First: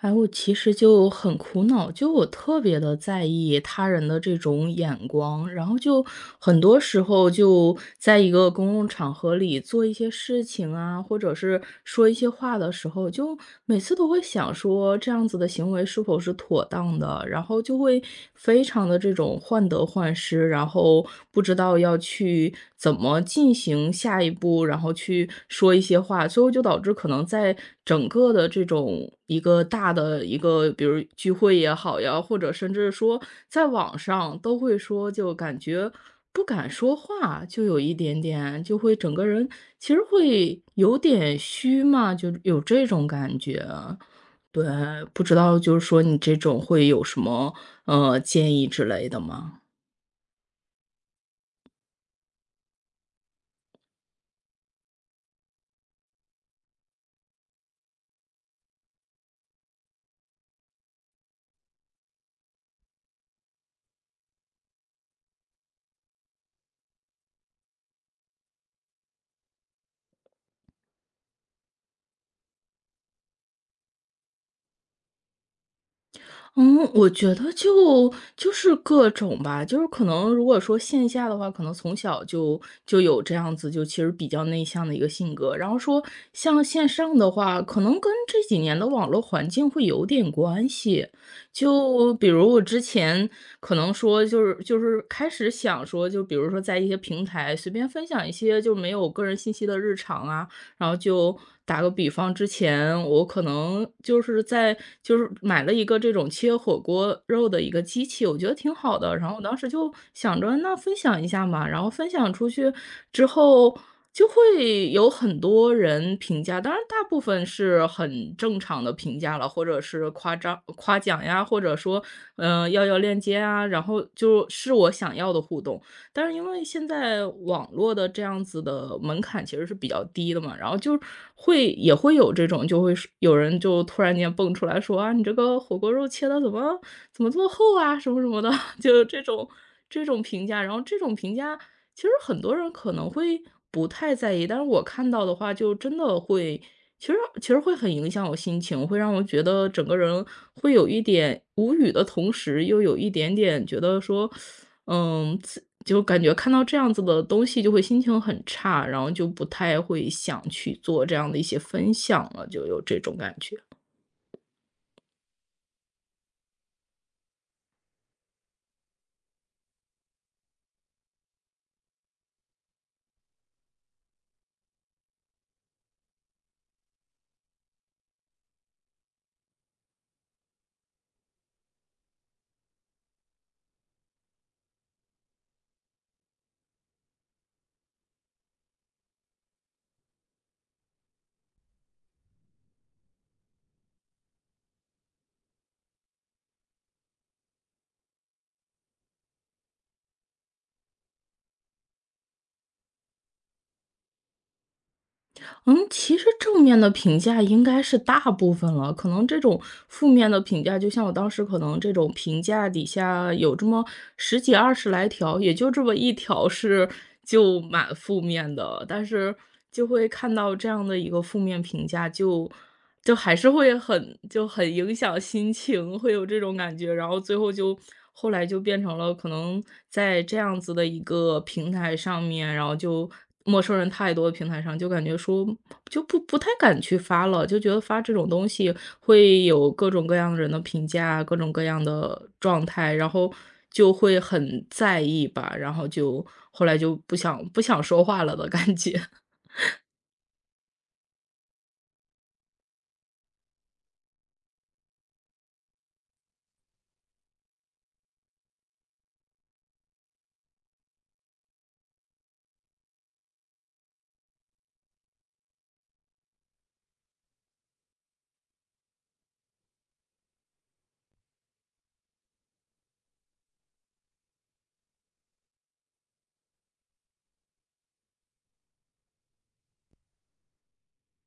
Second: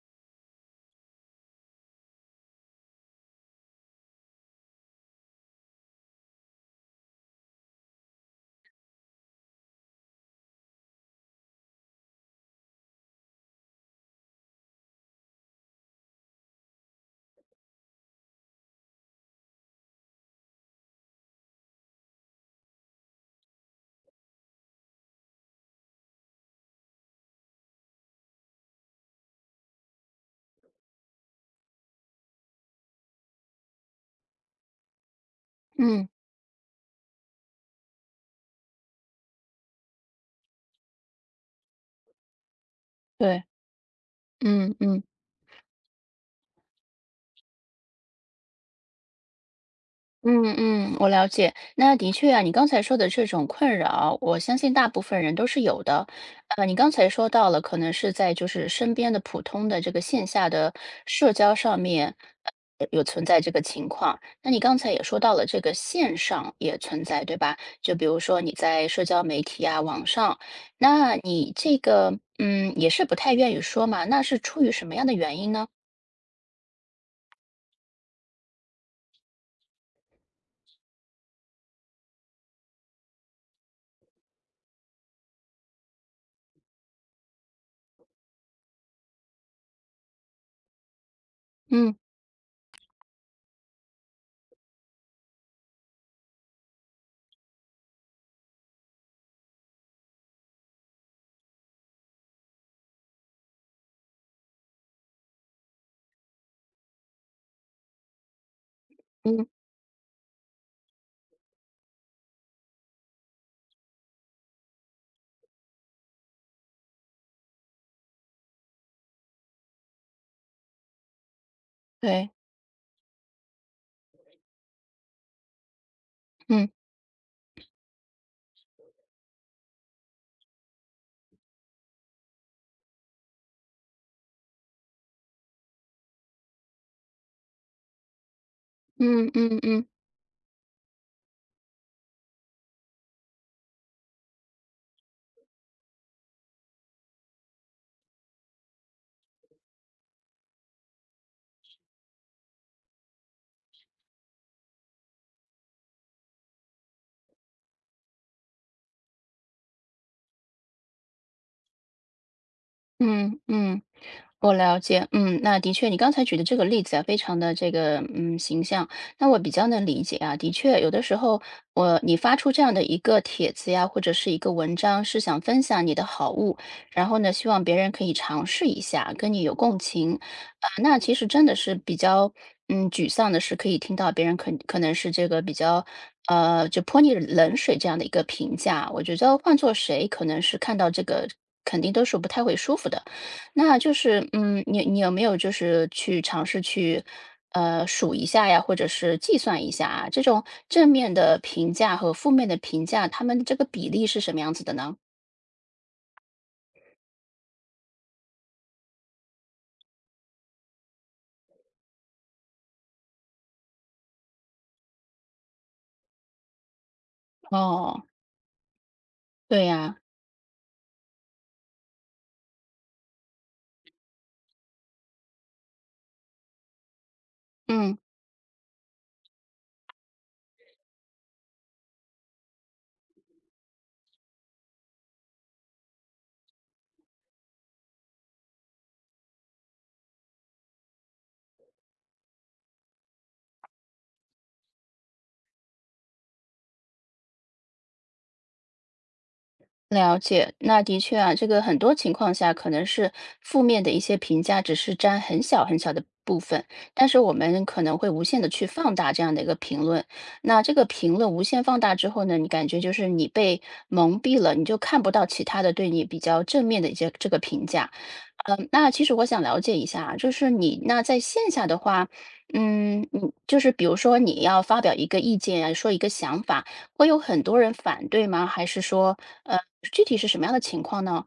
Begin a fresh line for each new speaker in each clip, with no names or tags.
哎，我其实就很苦恼，就我特别的在意他人的这种眼光，然后就很多时候就在一个公共场合里做一些事情啊，或者是说一些话的时候，就每次都会想说这样子的行为是否是妥当的，然后就会非常的这种患得患失，然后不知道要去怎么进行下一步，然后去说一些话，最后就导致可能在整个的这种一个大的一个，比如聚会也好呀，或者甚至说在网上都会说，就感觉
嗯，
不敢说话，就有一点点，就会整个人其实会有点虚嘛，就有这种感
对，
觉。对，
嗯嗯
不知道就是说你这种会有什么建议之类的吗？
嗯嗯，我了解。那的确啊，你刚才说的这种困扰，我相信大部分人都是有的。你刚才说到了，可能是在身边的普通的这个线下的社交上面，有存在这个情况。那你刚才也说到了，这个线上也存在，对吧？就比如说你在社交媒体啊，网上，那你这个也是不太愿意说嘛，那是出于什么样的原因呢？
嗯，我觉得就是各种吧，就是可能如果说线下的话，可能从小就有这样子，就其实比较内向的一个性格。然后说像线上的话，可能跟这几年的网络环境会有点关系。
嗯
就比如我之前可能说就是开始想说，就比如说在一些平台随便分享一些就没有个人信息的日常啊，然后就打个比方，之前我可能就是在就是买了一个这种切火锅肉的一个机器，我觉得挺好的，然后我
嗯，
当时就想着那分享一下嘛，然后分享出去之后就会有很多人评价，当然大部分是很正常的评价了，或者是夸张夸奖呀，或者说，
对，
嗯、要链接啊，然后就是我想要的互动。但是因为
嗯。
现在网络的这样子的门槛其实是比较低的嘛，然后就会也会有这种，就会是有人就突然间蹦出来说啊，你这个火锅肉切的怎么这么厚啊，什么什么的，就这
嗯
种
嗯嗯
这种评价。然后这种评价，其实很多人可能会不太在意，但是我看到的话，就真的会，其实其实会很影响我心情，会让我觉得整个人会有一点无语的同时，又有一点点觉得说。嗯，自就感觉看到这样子的东西就会心情很差，然后就不太会想去做这样的一些分享了，就有这种感
嗯
觉。
嗯，我了解，嗯，那的确，你刚才举的这个例子啊，非常的这个形象，那我比较能理解啊。的确，有的时候你发出这样的一个帖子呀，或者是一个文章，是想分享你的好物，然后呢，希望别人可以尝试一下，跟你有共情啊。那其实真的是比较沮丧的是，可以听到别人可能是这个比较。就泼你冷水这样的一个评价，我觉得换做谁，可能是看到这个肯定都是不太会舒服的。那就是，嗯，你有没有去尝试去，呃，数一下呀，或者是计算一下啊，这种正面的评价和负面的评价，他们这个比例是什么样子的呢？
嗯，其实正面的评价应该是大部分了，可能这种负面的评价，就像我当时可能这种评价底下有这么十几二十来条，也就这么一条是就蛮
哦，
负面的，但是
对
就
呀，
会看到这样的一个负面评价就。就还是会很影响心情，会有这种感觉。然后最后就
嗯。
后来就变成了可能在这样子的一个平台上面，然后就陌生人太多的平台上，就感觉说就不太敢去发了，就觉得发这种东西会有各种各样人的评价，各种各样的状态，然后就会很在意吧，然后就后来就不想说话了的感觉。
了解，那的确啊，这个很多情况下可能是负面的一些评价，只是占很小很小的部分，但是我们可能会无限的去放大这样的一个评论。那这个评论无限放大之后呢，你感觉就是你被蒙蔽了，你就看不到其他的对你比较正面的一些这个评价。嗯，那其实我想了解一下啊，就是你那在线下的话，嗯，你就是比如说你要发表一个意见啊，说一个想法。会有很多人反对吗？还是说，呃，具体是什么样的情况呢？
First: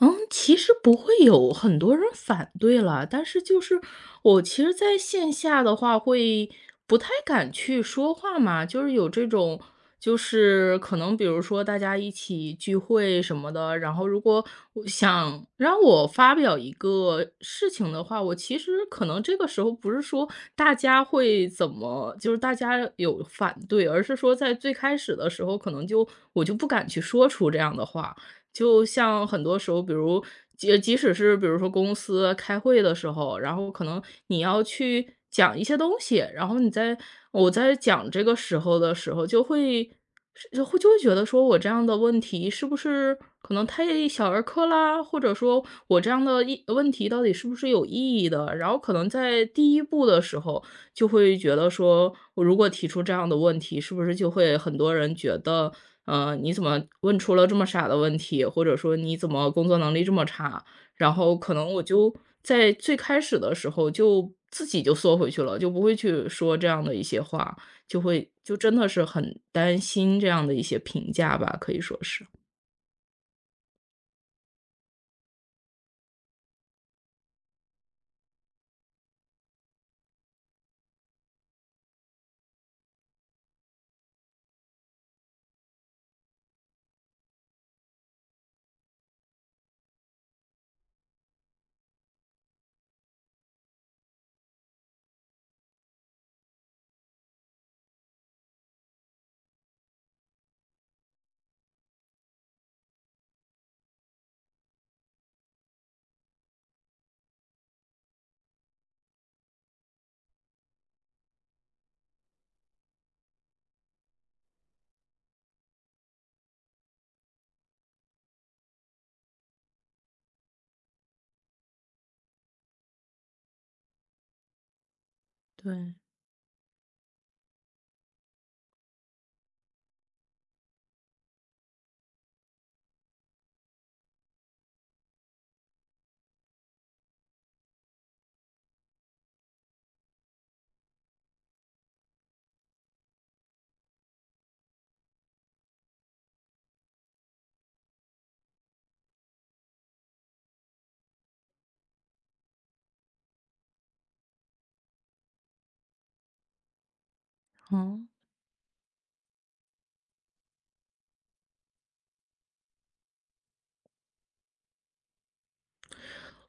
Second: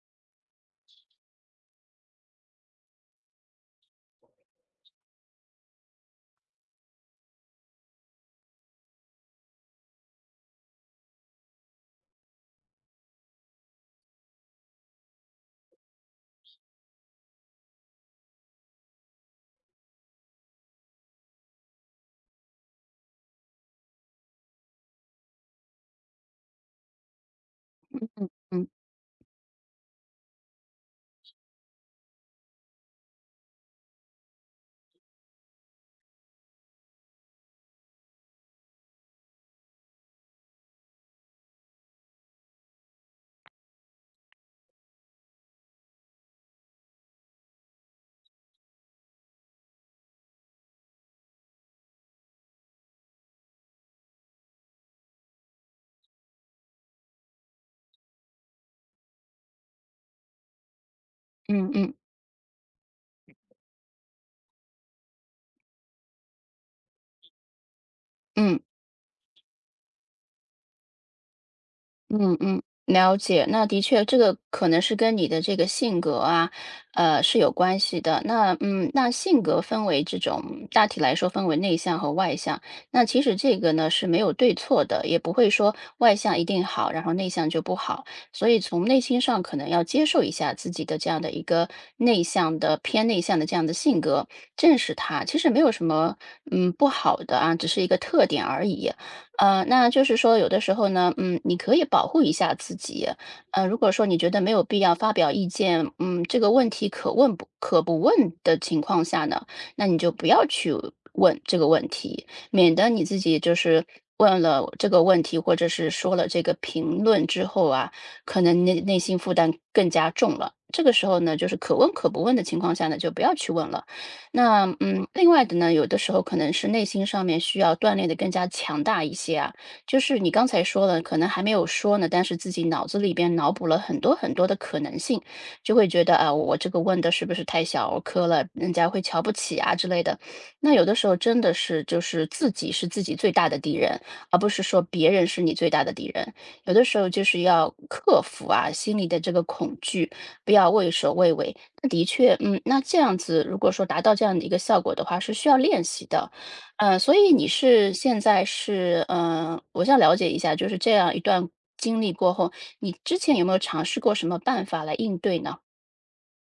嗯，其实不会有很多人反对了，但是就是我其实在线下的话会不太敢去说话嘛，就是有这种，就是可能比如说大家一起聚会什么的，然后如果我想让我发表一个事情的话，我其实可能这个时候不是说大家会怎么，就是大家有反对，而是说在最开始的时候，可能就我就不敢去说出这样的话。
嗯
就像很多时候，比如即使是比如说公司开会的时候，然后可能你要去讲一些东西，然后我在讲这个时候的时候，就会是就会就会觉得说我这样的问题是不是可能太小儿科啦，或者说我这样的意问题到底是不是有意义的？然后可能在第一步的时候，就会觉得说我如果提出这样的问题，是不是就会很多人觉得嗯，你怎么问出了这么傻的问题，或者说你怎么工作能力这么差？然后可
嗯
能我
嗯
就在最开始的时候就自己就缩回去了，就不会去说这样的一些话，就会就
嗯。
真的是很担心这样的一些评价吧，可以说是。
嗯嗯，了解。那的确，这个可能是跟你的这个性格啊，呃，是有关系的。那嗯，那性格分为这种大体来说分为内向和外向。那其实这个呢是没有对错的，也不会说外向一定好，然后内向就不好。所以从内心上可能要接受一下自己的这样的一个内向的偏内向的这样的性格，正视它，其实没有什么不好的啊，只是一个特点而已。那就是说有的时候呢，嗯，你可以保护一下自己。如果说你觉得没有必要发表意见，嗯，这个问题可问不可不问的情况下呢，那你就不要去问这个问题，免得你自己就是问了这个问题，或者是说了这个评论之后啊，可能内心负担更加重了。这个时候呢，就是可问可不问的情况下呢，就不要去问了。那嗯，另外的呢，有
对，
的时候可能是内心上面需要锻炼的更加强大一些啊。就是你刚才说了，可能还没有说呢，但是自己脑子里边脑补了很多很多的可能性，就会觉得啊，我这个问的是不是太小儿科了，人家会瞧不起啊之类的。那有的时候真的是就是自己是自己最大的敌人，而不是说别人是你最大的敌人。有的时候就是要克服啊心里的这个恐惧，不要畏首畏尾。那的确，嗯，那这样子，如果说达到这样的一个效果的话，是需要练习的。嗯，所以你是
嗯。
现在是，嗯，我想了解一下，就是这样一段经历过后，你之前有没有尝试过什么办法来应对呢？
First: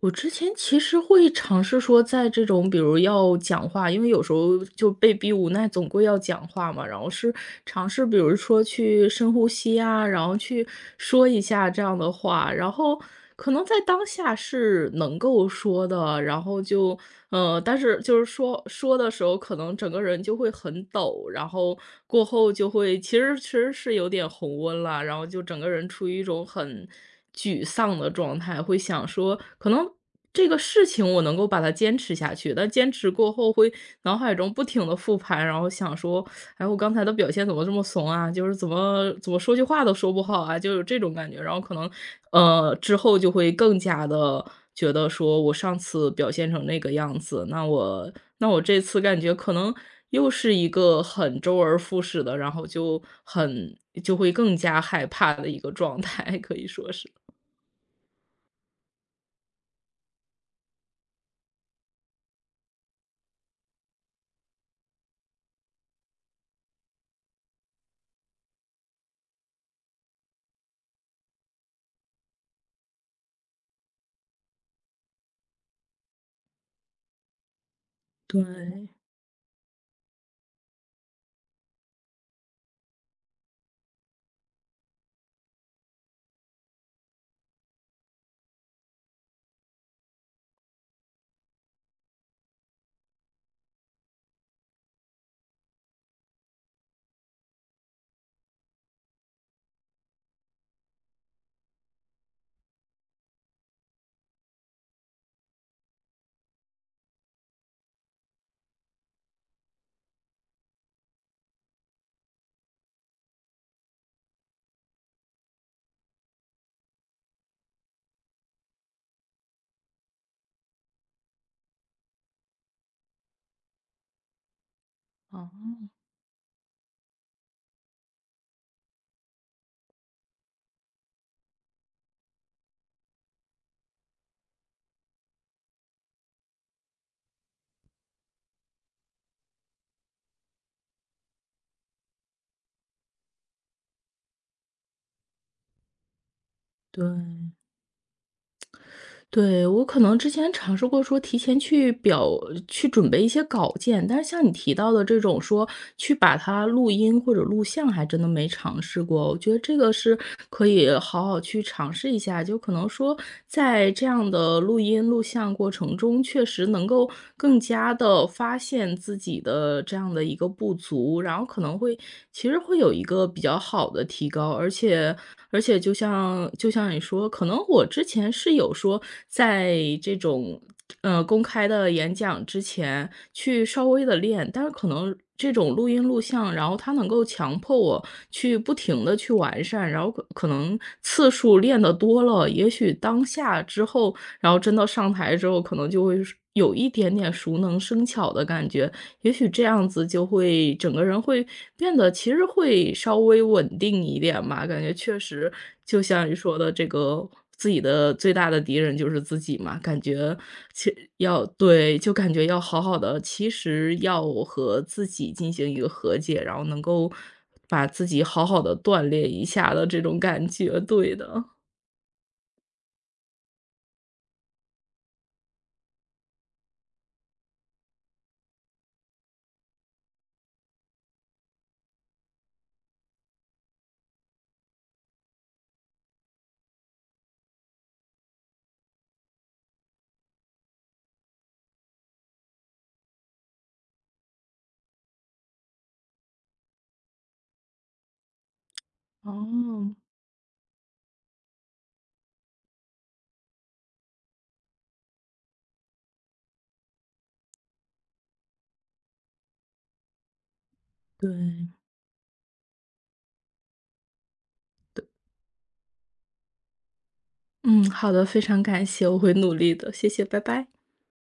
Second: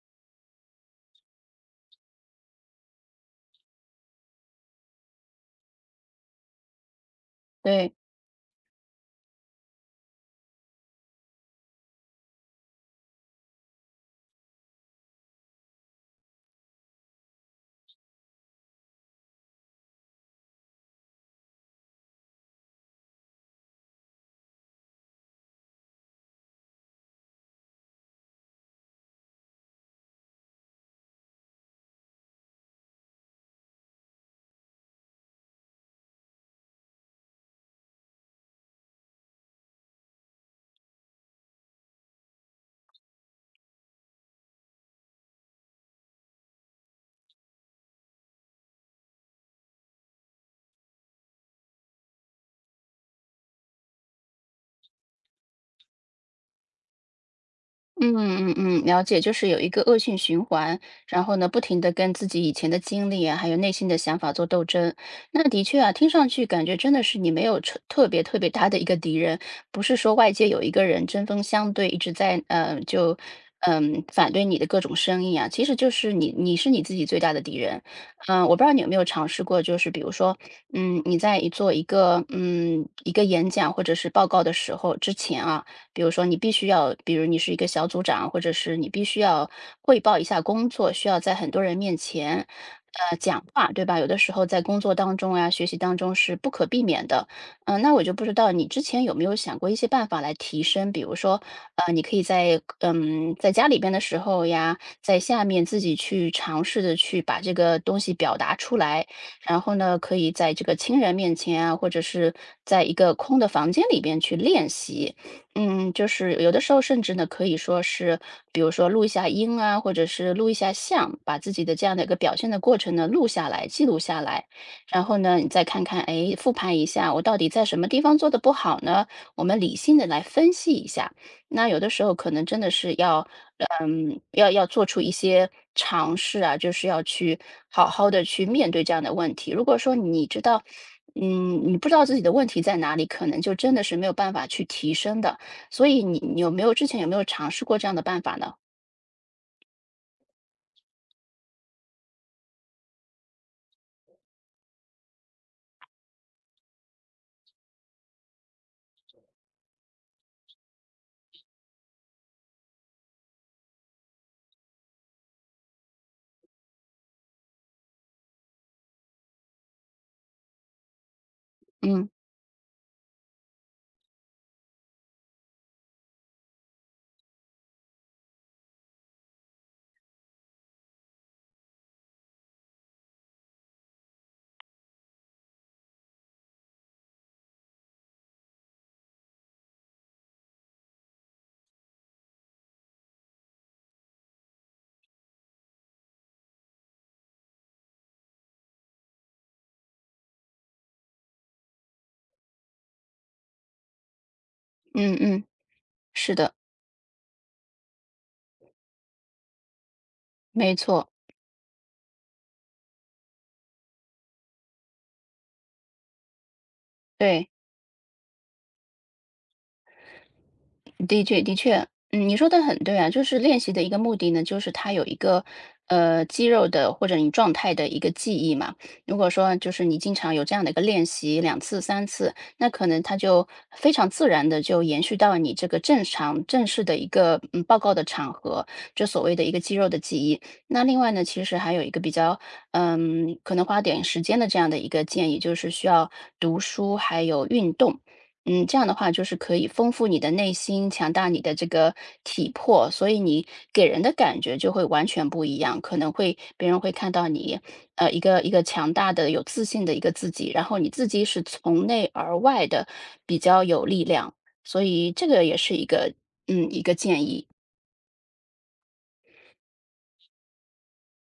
我之前其实会尝试说，在这种比如要讲话，因为有时候就被逼无奈，总归要讲话嘛。然后是尝
对。
试，比如说去深呼吸啊，然后去说一下这样的话，然后可能在当下是能够说的，然后但是就是说说的时候，可能整个人就会很抖，然后过后就会其实是有点红温了，然后就整个人处于一种很沮丧的状态，会想说可能这个事情我能够把它坚持下去，但坚持过后会脑海中不停地复盘，然后想说，哎，我刚才的表现怎么这么怂啊？就是怎么说句话都说不好啊，就有这种感觉。然后可能，之后就会更加的觉得说我上次表现成那个样子，那我这次感觉可能又是一个很周而复始的，然后就很就会更加害怕的一个状态，可以说是。
嗯嗯嗯，了解，就是有一个恶性循环，然后呢，不停的跟自己以前的经历啊，还有内心的想法做斗争。那的确啊，听上去感觉真的是你没有特别特别大的一个敌人，不是说外界有一个人针锋相对，一直在反对你的各种声音啊，其实就是你是你自己最大的敌人。嗯、我不知道你有
对。
没有尝试过，就是比如说，嗯，你在做一个一个演讲或者是报告的时候之前啊。比如说你必须要，比如你是一个小组长，或者是你必须要汇报一下工作，需要在很多人面前，呃，讲话，对吧？有的时候在工作当中啊，学习当中是不可避免的。嗯、那我就不知道你之前有没有想过一些办法来提升，比如说，你可以在在家里边的时候呀，在下面自己去尝试的去把这个东西表达出来，然后呢，可以在这个亲人面前啊，或者是在一个空的房间里边去练习。嗯，就是有的时候甚至呢，可以说是，比如说录一下音啊，或者是录一下像，把自己的这样的一个表现的过程呢录下来、记录下来，然后呢，你再看
哦。
看，哎，复盘一下，我到底在什么地方做的不好呢？我们理性的来分析一下。那有的时候可能真的是要，嗯，要做出一些尝试啊，就是要去好好的去面对这样的问题。如果说你知道，嗯，你不知道自己的问题在哪里，可能就真的是没有办法去提升的。所以你有没有之前有没有尝
对，
试过这样的办法呢？
对，我可能之前尝试过说提前去准备一些稿件，但是像你提到的这种说去把它录音或者录像还真的没尝试过。我觉得这个是可以好好去尝试一下，就可能说在这样的录音录像过程中，确实能够更加的发现自己的这样的一个不足，然后可能会
嗯，
其实会有一个比较好的提高，而且就像你说，可能我之前是有说，在这种，呃，公开的演讲之前去稍微的练，但是可能这种录音录像，然后它能够强迫我去不停的去完善，然后可能次数练得多了，也许当下之后，然后真的上台之后，可能就会是有一点点熟能生巧的感觉。也许这样子就会整个人会变得其实会稍微稳定一点吧，感觉
嗯
确
嗯，
实就像
是
你
的，
说的，这个自己的最大的敌人就是自己嘛，感觉
没
其
错，
对，就感觉要好好的，其实要和自己进行一个和解，然后能够
对。
把自己好好的锻炼一下的这种感觉，对
的确，
的。
的确，嗯，你说的很对啊，就是练习的一个目的呢，就是它有一个肌肉的或者你状态的一个记忆嘛。如果说就是你经常有这样的一个练习2次、3次，那可能它就非常自然的就延续到你这个正常正式的一个报告的场合，这所谓的一个肌肉的记忆。那另外呢，其实还有一个比较可能花点时间的这样的一个建议，就是需要读书还有运动。嗯，这样的话就是可以丰
哦，
富你的内心，强大你的这个体魄，所以你给人的感觉就会完全不一样，可能会别人会看到你，呃，一个强大的、有自信的一个自己，然后你自己是
对，
从内而外的比较有力量，所
对，
以这个也是一个一个建议。
嗯，好的，非常感谢，我会努力的，谢谢，拜拜。